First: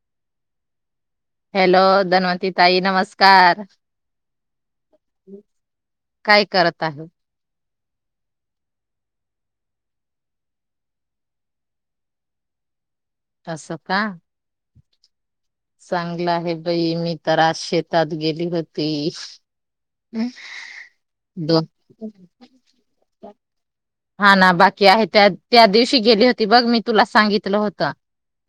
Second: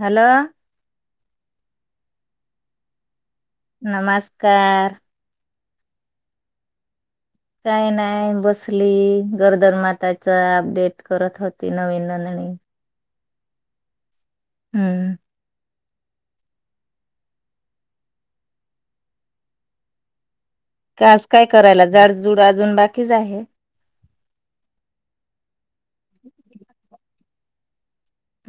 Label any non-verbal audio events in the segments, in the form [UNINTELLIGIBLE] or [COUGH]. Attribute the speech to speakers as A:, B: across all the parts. A: Hello
B: hello Dhanwati ताई नमस्कार
A: नमस्कार.
B: काय करत आहे.
A: काय नाही बसली गर्दरमाताच अपडेट करत होती नवीन नोंदणी.
B: असं का
A: हम्म.
B: चांगलं आहे बई मी तर आज शेतात गेली होती. हम्म.
A: कास काय करायला जाडझुड अजून बाकीच आहे.
B: हा ना बाकी आहे त्या त्या दिवशी गेली होती बघ मी तुला सांगितलं होत.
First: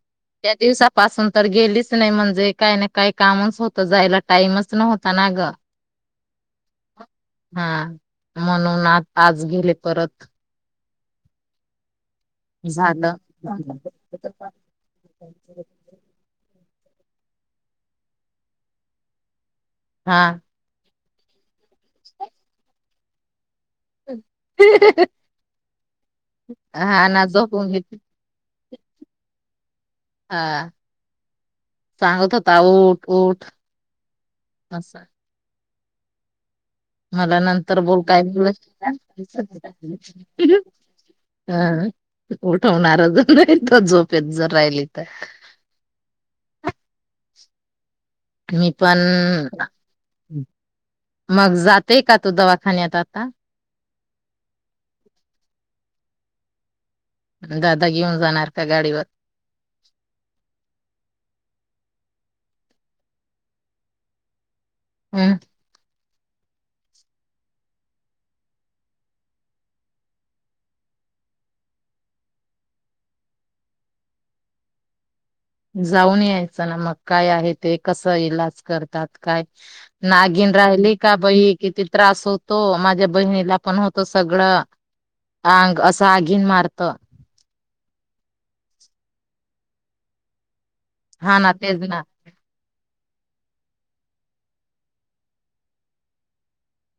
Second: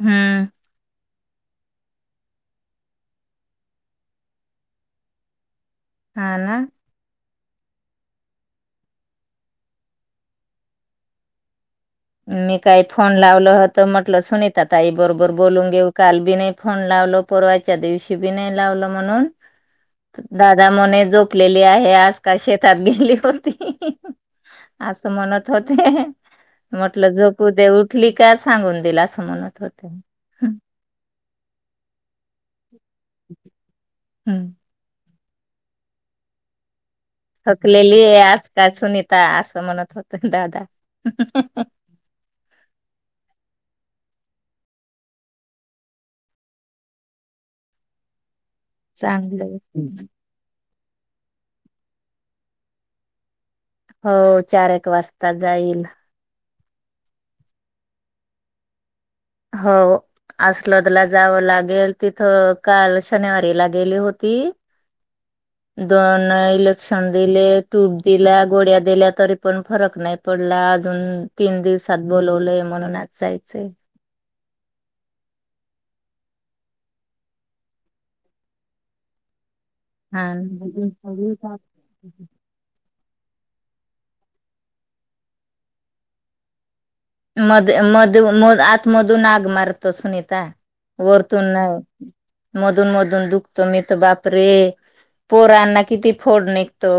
A: हम्म
B: दिवसापासून तर गेलीच नाही म्हणजे काय ना काय कामच होतं जायला टाइमच न होता ना ग.
A: हा ना,
B: हा म्हणून आता आज गेले परत
A: मी काही फोन
B: झालं
A: लावल होत म्हटलं सुनित ताई बरोबर बोलून घेऊ काल बी नाही. फोन लावल परवाच्या दिवशी बी नाही लावलं म्हणून.
B: हा
A: दादा म्हनेन झोपलेल ते आहे आजकाल शेतात गेली. तर ती असस म नत होते.
B: हा
A: म्हटलं
B: ना
A: झोपू दे
B: झोपून घेतली
A: उठली का? सांगून दिलास म्हणत होत.
B: हा सांगत होता ऊठ ऊठ आस. ह. आल्या नंतर
A: थकलेली
B: बोलता
A: आहे
B: येत
A: आज काय सुनीता
B: नही
A: असं म्हणत होत दादा.
B: [UNINTELLIGIBLE] उठवणारच नाही तो झोप जर राहिली तर मी पण.
A: चांगलंय.
B: मग जातेय का तू दवाखान्यात आता.
A: हो चार एक वाजता जाईल.
B: दादा घेऊन जाणार का गाडीवर?
A: हो. अस्लोदला जावं लागेल तिथं काल शनिवारीला गेली होती.
B: हम्म.
A: दोन इलेक्सन दिले टूप दिला गोड्या दिल्या तरी पण फरक नाही पडला अजून तीन दिवसात बोलवलंय म्हणून आज जायचंय.
B: जाऊन यायचं ना मग काय आहे ते कसं इलाज करतात काय? नागीन राहिली का बही
A: हा.
B: किती त्रास होतो माझ्या बहिणीला पण होत सगळं आंग असं आगीन मारत
A: मध मध आतमधून आग मारतो सुनीता
B: हा
A: वर्तून
B: ना तेच ना
A: नाही मधून मध दुखतो मी बाप रे पोरांना किती फोड निघतो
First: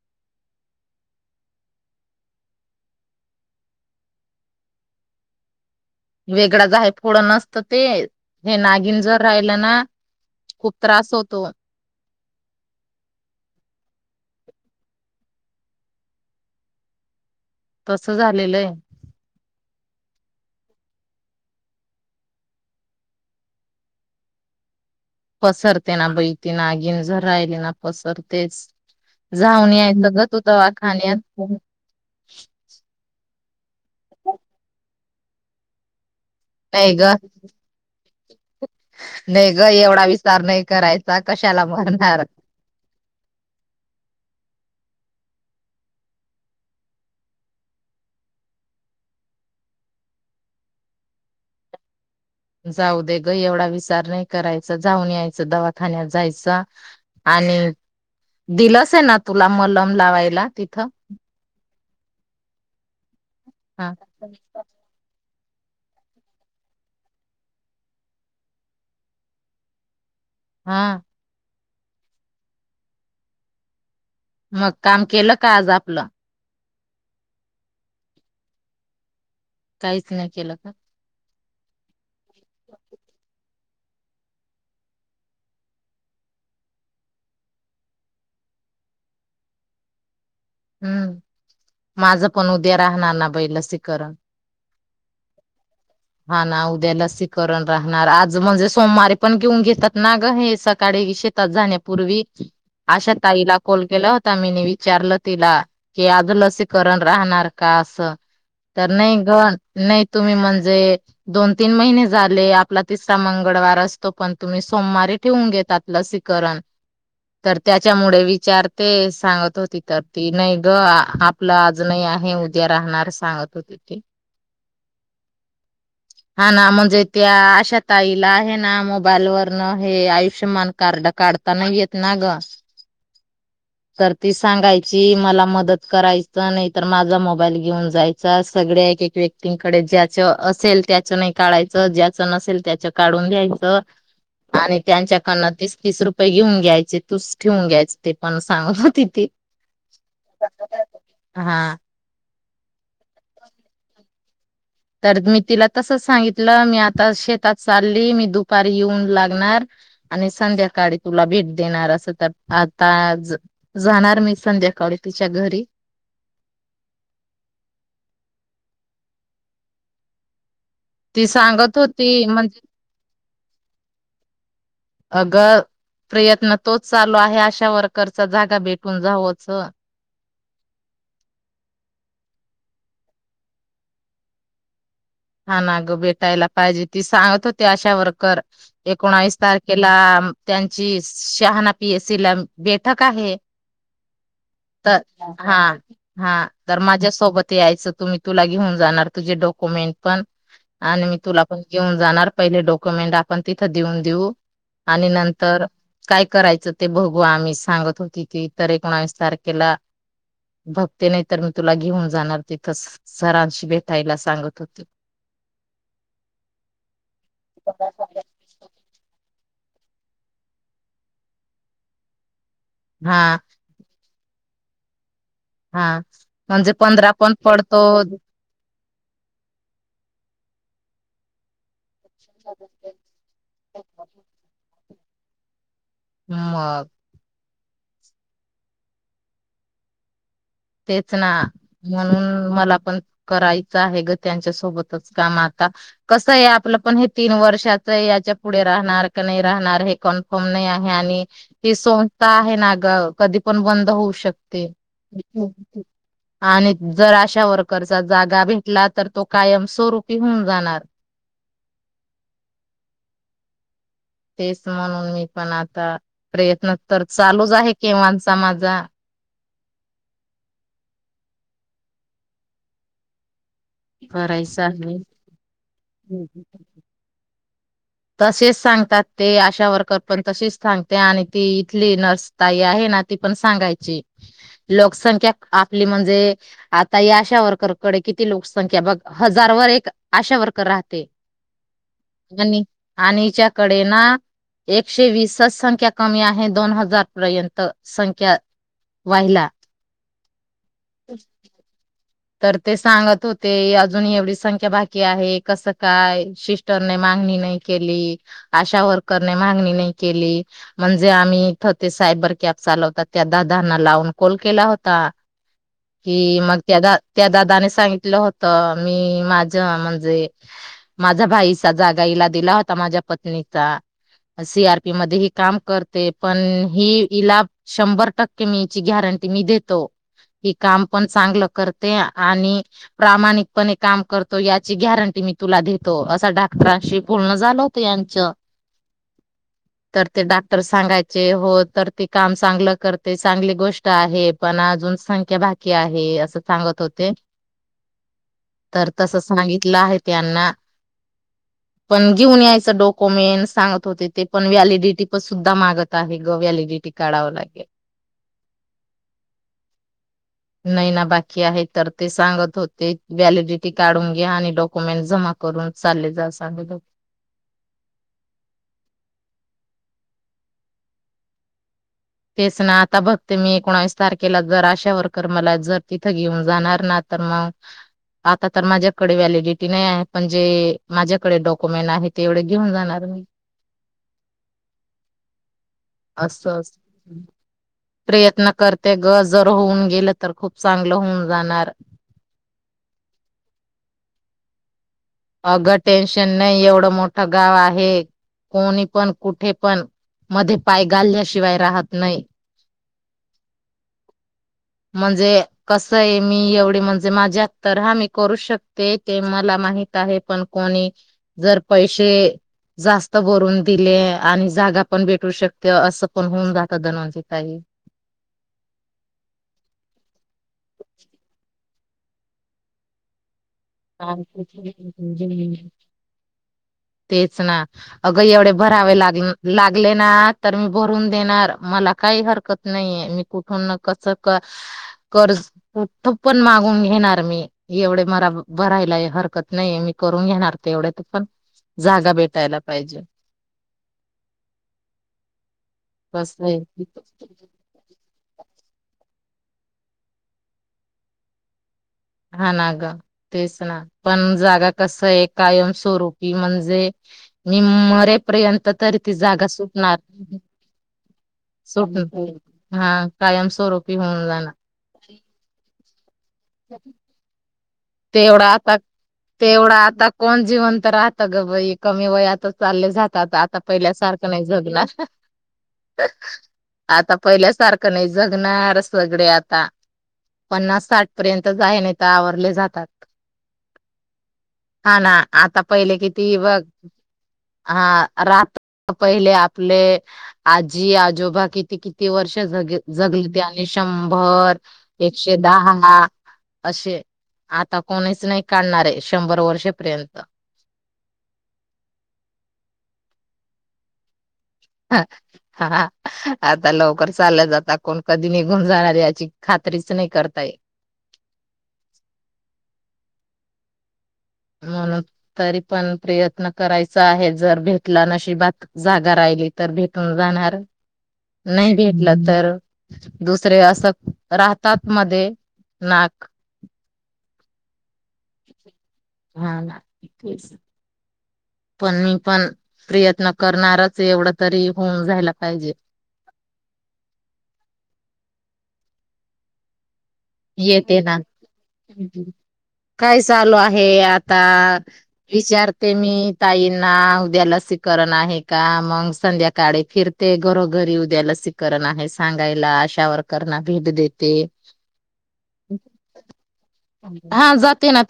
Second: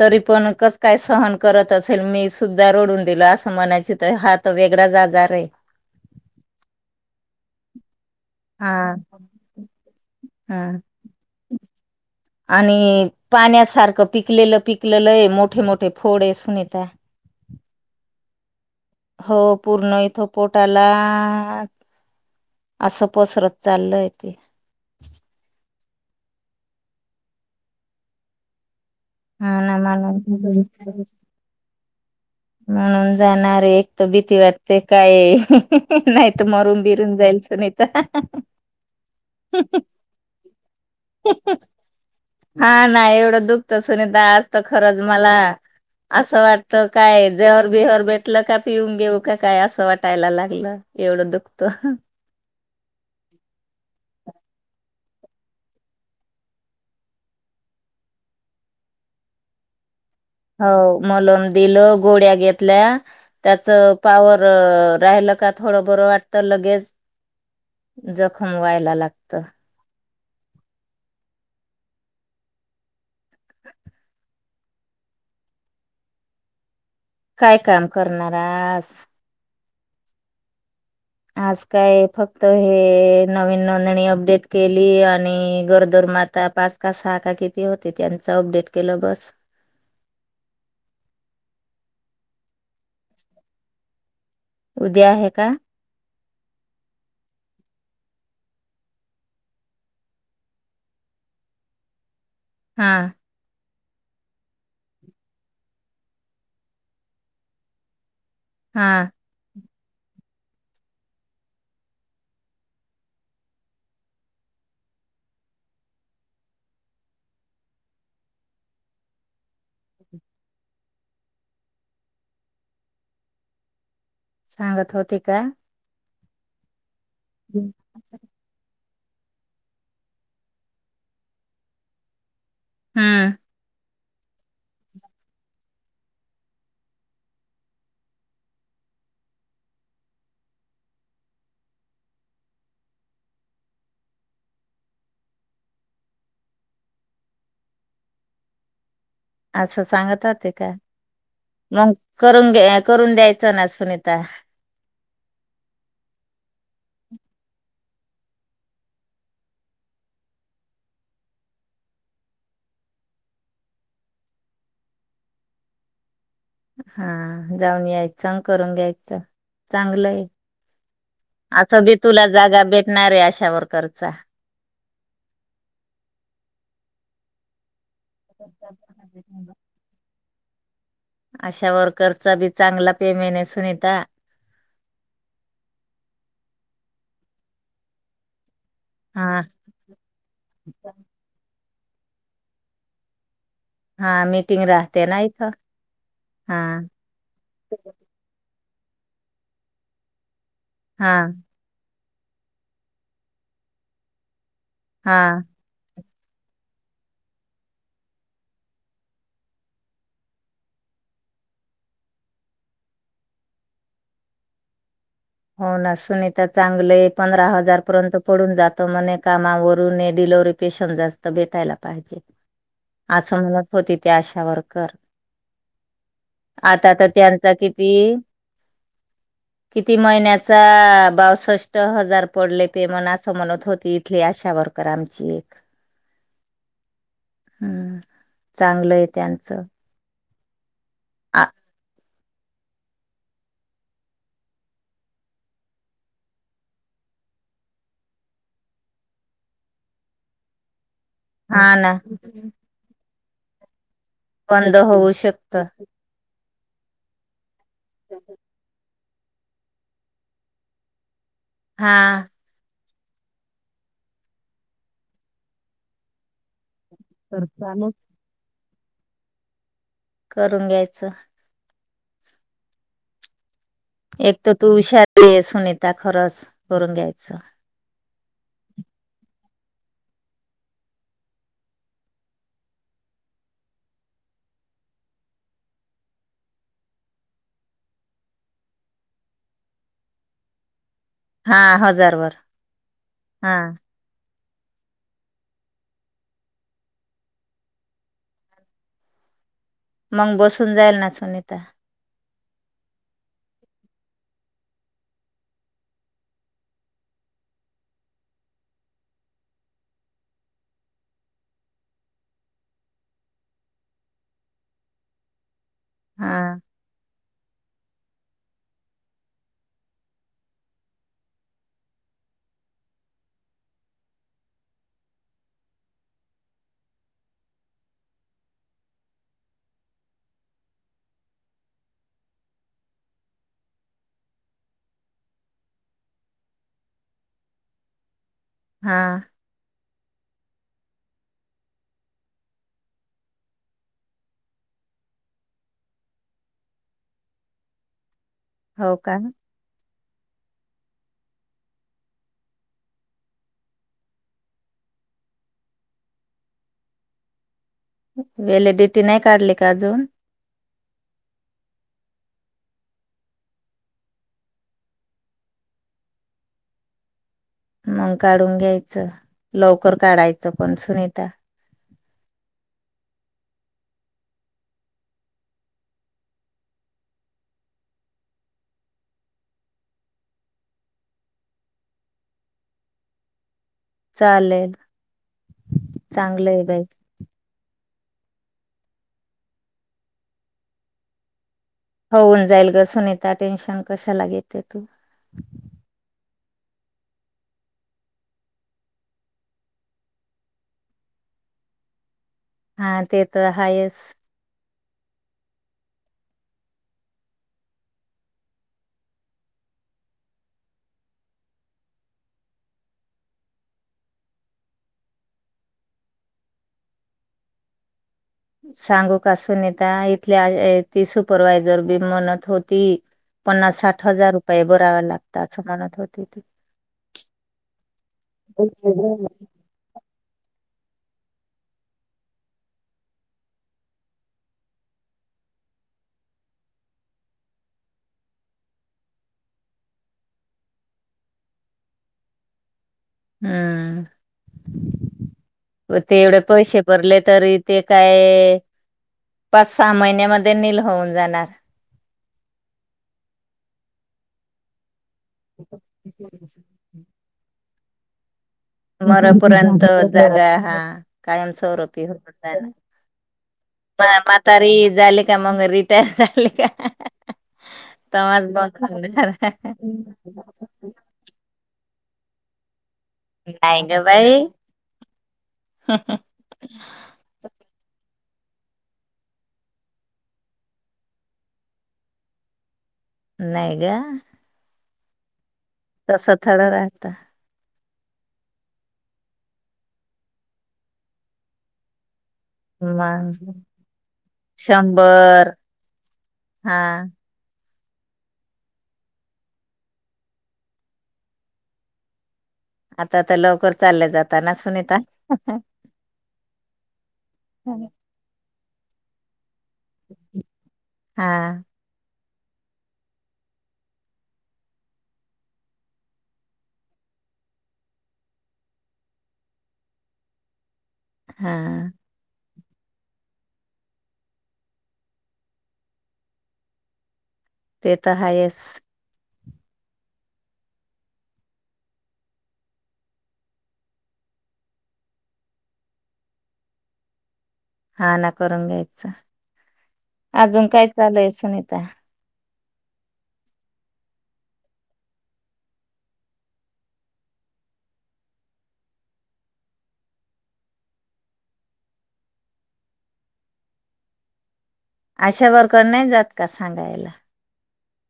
A: तरी पण कस काय सहन करत असेल मी सुद्धा रोडून दिल असं म्हणायच हा त वेगळाच आजार आहे
B: वेगळाच आहे फोडं नसतं ते हे
A: हा
B: नागिन जर राहिलं ना
A: ह
B: खूप त्रास होतो
A: आणि पाण्यासारखं पिकलेलं पिकलेलं आहे मोठे मोठे फोड सुून यता
B: तस झालेलं आहे
A: हो पूर्ण इथं पोट आला असं पसरत चालल आहे ते
B: पसर ते ना बैती नागीन झ राहिले ना पसरतेच
A: हा
B: जाऊन
A: ना
B: या बघत होत
A: म्हणून
B: वाखाान
A: म्हण [UNINTELLIGIBLE] जाणार एक त भीती वाटते काय नाही त मरून
B: नाही ग
A: बिरून जाईल सुनीता
B: नाही ग एवढा विचार नाही करायचा कशाला मरणार
A: हा नाही एवढं दुखत सुनीता तर खरंच मला असं वाटतं काय जेहर बिहर भेटलं का पिऊन घेऊ का काय असं वाटायला लागलं एवढं दुखत
B: जाऊ दे ग एवढा विचार नाही करायचा जाऊन याय दवाखान्यात जायच आणि दिल आहे ना तुला मल
A: हो मलम दिलं गोड्या घेतल्या त्याच
B: हा
A: पावर राहिल का थोडं बरं वाटत लगेच जखम व्हायला लागत
B: हा मग काम केलं का आज आपलं
A: काय काम करणारस
B: काहीच नाही केलं का?
A: आज काय फक्त त हे नवीन [UNINTELLIGIBLE] अपडेट केली आणि गरोदर माता पाच का सहा का किती होते त्यांच अपडेट केलं बस.
B: हम्म माझं पण उद्या राहणार ना बाई लसीकरण.
A: उद्या आहे का?
B: हा ना उद्या लसीकरण राहणार आज म्हणजे सोमवारी पण घेऊन घेतात ना ग हे सकाळी शेतात जाण्यापूर्वी.
A: हा
B: आशा ताईला कॉल केला होता मीनी विचारलं तिला की आज लसीकरण राहणार का असं? तर
A: हा
B: नाही ग नाही तुम्ही म्हण जे दोन तीन महिने झाले आपला तिसरा मंगळवार असतो पण, तुम्ही सोमवारी ठेवून घेतात लसीकरण तर त्याच्यामुळे विचारते सांगत होती तर ती नाही ग आपलं आज नाही आहे उद्या राहणार सांगत होती ती.
A: सांगत होते का?
B: हा ना म्हंजे त्या आशा ताईला आहे ना मु [UNINTELLIGIBLE] वर्ण हे आयुष्यमान कार्ड काढता नाही येत ना ग.
A: हम्म.
B: तर ती सांगायची मला मदत करायचा नाही, तर माझा मोबाईल घेऊन जायचा सगळ्या एक एक व्यक्तींकडे ज्या जर असेल त्याच नाही काढायच ज्याच नसेल त्याच काढून घ्यायचं आणि त्यांच्याकडन तीस-तीस रुपये घेऊन घ्यायचे तूस ठेवून घ्यायच ते पण सांगत होती. ती
A: असं सांगता ते काय
B: हा
A: मगं करून घे करून द्यायचं ना सुनीता.
B: तर मी तिला तस सांगितलं मी आता शेतात चालली. मी दुपारी येऊन लागणार आणि संध्याकाळी तुला भेट देणार असं, तर आता जा जाणार मी संध्याकाळी तिच्या घरी.
A: हा जाऊन यायचं करून घ्यायचं चांगलंय.
B: ती सांगत
A: आता बी
B: होती
A: तुला
B: म्हणजे
A: जागा भेटणार आहे आशा वर्कर चा.
B: अग प्रयत्न तोच चालू आहे आशा वर्क करता जागा भेटून जावंच.
A: आशा वर्करचा बी चांगला पेमेंट हाये सुनीता.
B: हा ना ग भेटायला पाहिजे ती सांगत होती अशा वर्कर एकोणावीस
A: हा
B: तारखेला त्यांची शहाणा पी. ए. सी ला बैठक आहे.
A: हा मीटिंग
B: तर
A: राहते ना इथं
B: हा हा तर माझ्या सोबत यायचं तु मी तुला घेऊन जाणार तुझे डॉक्युमेंट पण आणि
A: हा
B: मी तुला पण घेऊन जाणार पहिले डॉक्युमेंट आपण तिथं देऊन देऊ. आणि
A: हा
B: नंतर काय करायचं ते भघू आम्ही सांगत होती की तर एकोणावीस तारखेला भघते नाही तर, मी तुला घेऊन जाणार तिथं सरांशी भेटायला सांगत होती.
A: हो ना सुनीता चांगलय पंधरा हजार पर्यंत पडून जात म्हणे. कामावरून डिलवरी पेशंट जास्त बेटायला पाहिजे.
B: हा
A: असं मलात होते त्या आशा वर्कर.
B: हा म्हणजे
A: आता तर
B: पंधरा पण
A: त्यांचा
B: पडतो.
A: किती ती महिन्याचा बावसष्ट् हजार पडले पे मन असं म्हणत होती इथली आशावर- कर आमची एक
B: ह म.
A: हम्म चांगलंय त्यांचं.
B: तेच ना म्हणून मला पण करायच आहे गं त्यांच्या सोबतच काम, आता कस आहे आपलं पण हे तीन वर्षाच याच्या पुढे राहणार का नाही राहणार हे कन्फर्म नाही आहे. आणि
A: हा
B: ती
A: ना
B: संस्था आहे ना ग कधी पण बंद होऊ शकते.
A: बंद होऊ शक ता
B: आणि जर अशावर जागा भेटला तर तो कायम स्वरूपी होऊन जाणार
A: हा
B: तेच म्हणून मी पण आता प्रयत्न तर चालूच आहे केवांचा माझा
A: करून घ्यायचं एक तर
B: करायचा
A: तू
B: आहे.
A: हुशार सुनीता खरंच करून घ्यायच
B: तसेच सांगतात ते अशा वर्कर पण तशीच सांगते आणि ती इथली नर्सतााई आहे ना ती पण सांगायची लोकसंख्या आपली म्हणजे आता या अशा वर्कर कडे किती लोकसंख्या बघ हजार वर एक अशा वर्कर राहते
A: हा हजार वर
B: आणि आणिच्याकडे ना एकशे वीसच संख्या कमी आहे दोन हजार पर्यंत संख्या वाहिल्या
A: मग बसून जाईल ना सुनीता
B: तर ते सांगत होते अजून एवढी संख्या बाकी आहे कसं काय शिस्टरने मागणी नाही केली आशा वर्करने मागणी नाही केली म्हणजे आम्ही इथं ते सायबर कॅब चालवता त्या दादना लावून कॉल केला होता ह
A: हा
B: मग त्यादा त्या दादाने सांगितलं होत मी माझ म्हणजे माझा भाईचा जागा इला दिला होता माझ्या पत्नीचा सी आरपी मध्ये ही काम करते पण ही इला शंभर टक्के मीची गॅरंटी मी देतो ही काम पण चांगलं करते ते आणि प्रामाणिकपणे काम करतो याची गॅरंटी मी तुला देतो असं डाक्टरांशी बोलण झाल होत यांचं
A: हा
B: तर ते डाक्टर सांगायचे हो तर ते काम चांगलं करते चांगली गोष्ट आहे पण अजून संख्या बाकी आहे असं सांगत होते तर
A: हो
B: तस
A: का
B: सांगितलं आहे त्यांना पण घेऊन यायचं डॉक्युमेंट सांगत होते ते पण व्हॅलिडिटी पण सुद्धा मागत आहे ग व्हॅलिडिटी काढावं लागेल
A: व्हॅलिडिटी नाही काढली का अजून
B: नाही ना बाकी आहे तर ते सांगत होते व्हॅलिडिटी काढून घ्या आणि डॉक्युमेंट जमा करून चालले जा सांगत होते
A: मग काढून घ्यायचं लवकर काढायचं पण सुनीता
B: तेच ना आता बघते मी एकोणावीस तारखेला जर अशा वर्कर मला जर तिथं घेऊन जाणार ना तर मग आता तर माझ्याकडे व्हलिडिटी नाही आहे पण जे माझ्याकडे डॉक्युमेंट आहे ते एवढे घेऊन जाणार
A: चालेल चांगलं
B: असतं
A: आहे
B: अस
A: बाई
B: प्रयत्न करते ग जर होऊन गेलं तर खूप चांगलं होऊन जाणार
A: होऊन जाईल गं सुनीता टेन्शन कशाला घ येते तू
B: अगं टेन्शन नाही एवढं मोठं गाव आहे कोणी पण कुठे पण मध्ये पाय घालल्याशिवाय राहत नाही
A: हा ते तर हायस
B: म्हणजे कस आहे मी एवढी म्हणजे माझ्यात तर हा मी करू शकते ते मला माहित आहे पण कोणी जर पैसे जास्त भरून दिले आणि जागा पण भेटू शकते असं पण होऊन जातं धनंज काही
A: सांगू का सूनिता ती सुपरवाय जर बी म्हनत होती पन्नास साठ हजार रुपये भरावे लागतात असं म्हणत होती
B: तेच ना अगं एवढे भरावे लाग
A: ती
B: लागले ना तर मी भरून देणार मला काही हरकत नाहीये मी कुठून कस कर्ज कुठ पण मागून घेणार मी एवढे मला भरायलाय हरकत नाहीे मी करून घेणार ते एवढ्यात पण जागा भेटायला पाहिजे.
A: हम् ते एवढे
B: कसं
A: पैसे
B: आहे
A: भरले तरी ते काय पाच सहा महिन्यामध्ये नील होऊन जाणार.
B: हा ना ग तेच ना पण जागा कसं एक कायम स्वरूपी म्हणजे निम
A: मरणापर्यंत जागा हा
B: सुट
A: कायमस्वरुपी म
B: हा कायम स्वरूपी होऊन जाणार
A: म्हातारी झाली का मग ती त्या
B: तेवढा आता
A: बंद होणार.
B: तेवढा आता कोण जिवंत राहतं ग बाई कमी वयात चालले जात आ आता आता
A: नाही
B: पहिल्या
A: ग
B: सारखं
A: बाई
B: नाही जगणार आता पहिल्या सारखं नाही जगणार सगळे आता पन्नास साठ पर्यंत आहे नाही तर आवरले जातात.
A: नाही गं
B: हा ना आता पहिले
A: तस
B: किती
A: तर
B: बघ
A: राहता
B: हा रात्र पहिले आपले आजी आजोबा किती किती वर्ष ग जगलीते
A: मग
B: आणि शंभर एकशे
A: शंभर
B: दहा
A: हा
B: असे आता कोणीच नाही काढणारे शंभर वर्षेपर्यंत
A: आता आता लवकर चालल्या जात
B: हा आता लवकर चा जात कोण कधी निघ न जाणार याची खात्रीच नाही करताय
A: हा
B: म्हणून तरी पण प्रयत्न करायचा आहे जर भेटला नशीिबात जागा राहिली तर भेटून जाणार
A: हा
B: नाही भेटलं तर दुसरे असशक राहतात मध्ये नाक
A: ते तरहायस
B: हा पण मी पण प्रयत्न करणारच एवढ तरी होऊन जायला पाहिजे
A: हा ना करून घ्यायच अजून काय
B: येते ना
A: चालूय सुनीता
B: काय चालू आहे आता विचारते मी ताईंना उद्याला लसीकरण आहे का मग संध्याकाळी फिरते घरोघरी उद्याला लसीकरण आहे सांगायला आशावरकरना भेट देते.
A: अशा वरकर नाही, जात का सांगायला.
B: ते ना.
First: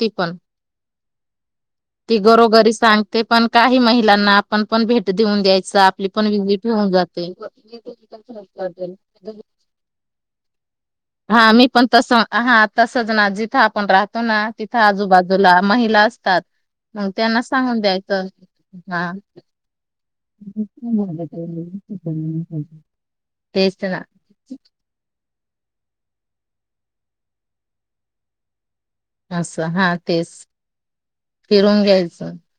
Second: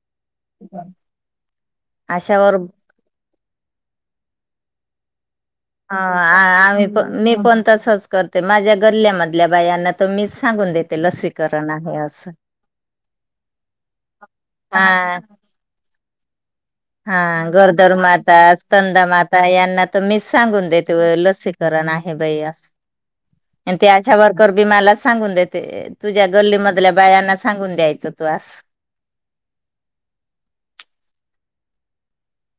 B: ती
A: आशावर
B: घरोघरी सांगते. पण काही महिलांना आपण पण भेट. देऊन द्यायच
A: ह
B: आपली पण विजिट
A: आम्ही
B: होऊन
A: पण मी पण तसच करते माझ्या
B: जाते
A: गल्ल्यामधल्या बायांना त मी सांगून देते.
B: हा मी
A: लसीकरण
B: पण
A: आहे
B: तस
A: असं
B: हा तसच ना जिथं आपण राहतो ना तिथं
A: हा
B: आजूबाजूला महिला. ात
A: हा गरोदर माता स्तंदा
B: हा.
A: माता यांना तर मी सांगून देते लसीकरण आहे बाई अस आणि
B: तेच
A: त्या
B: ना
A: अच्या बरोकर बी मला सांगून देते. तुझ्या गल्लीमधल्या बायांना सांगून द्यायच तू आस.
B: असं हा तेच फिरून घ्यायचं.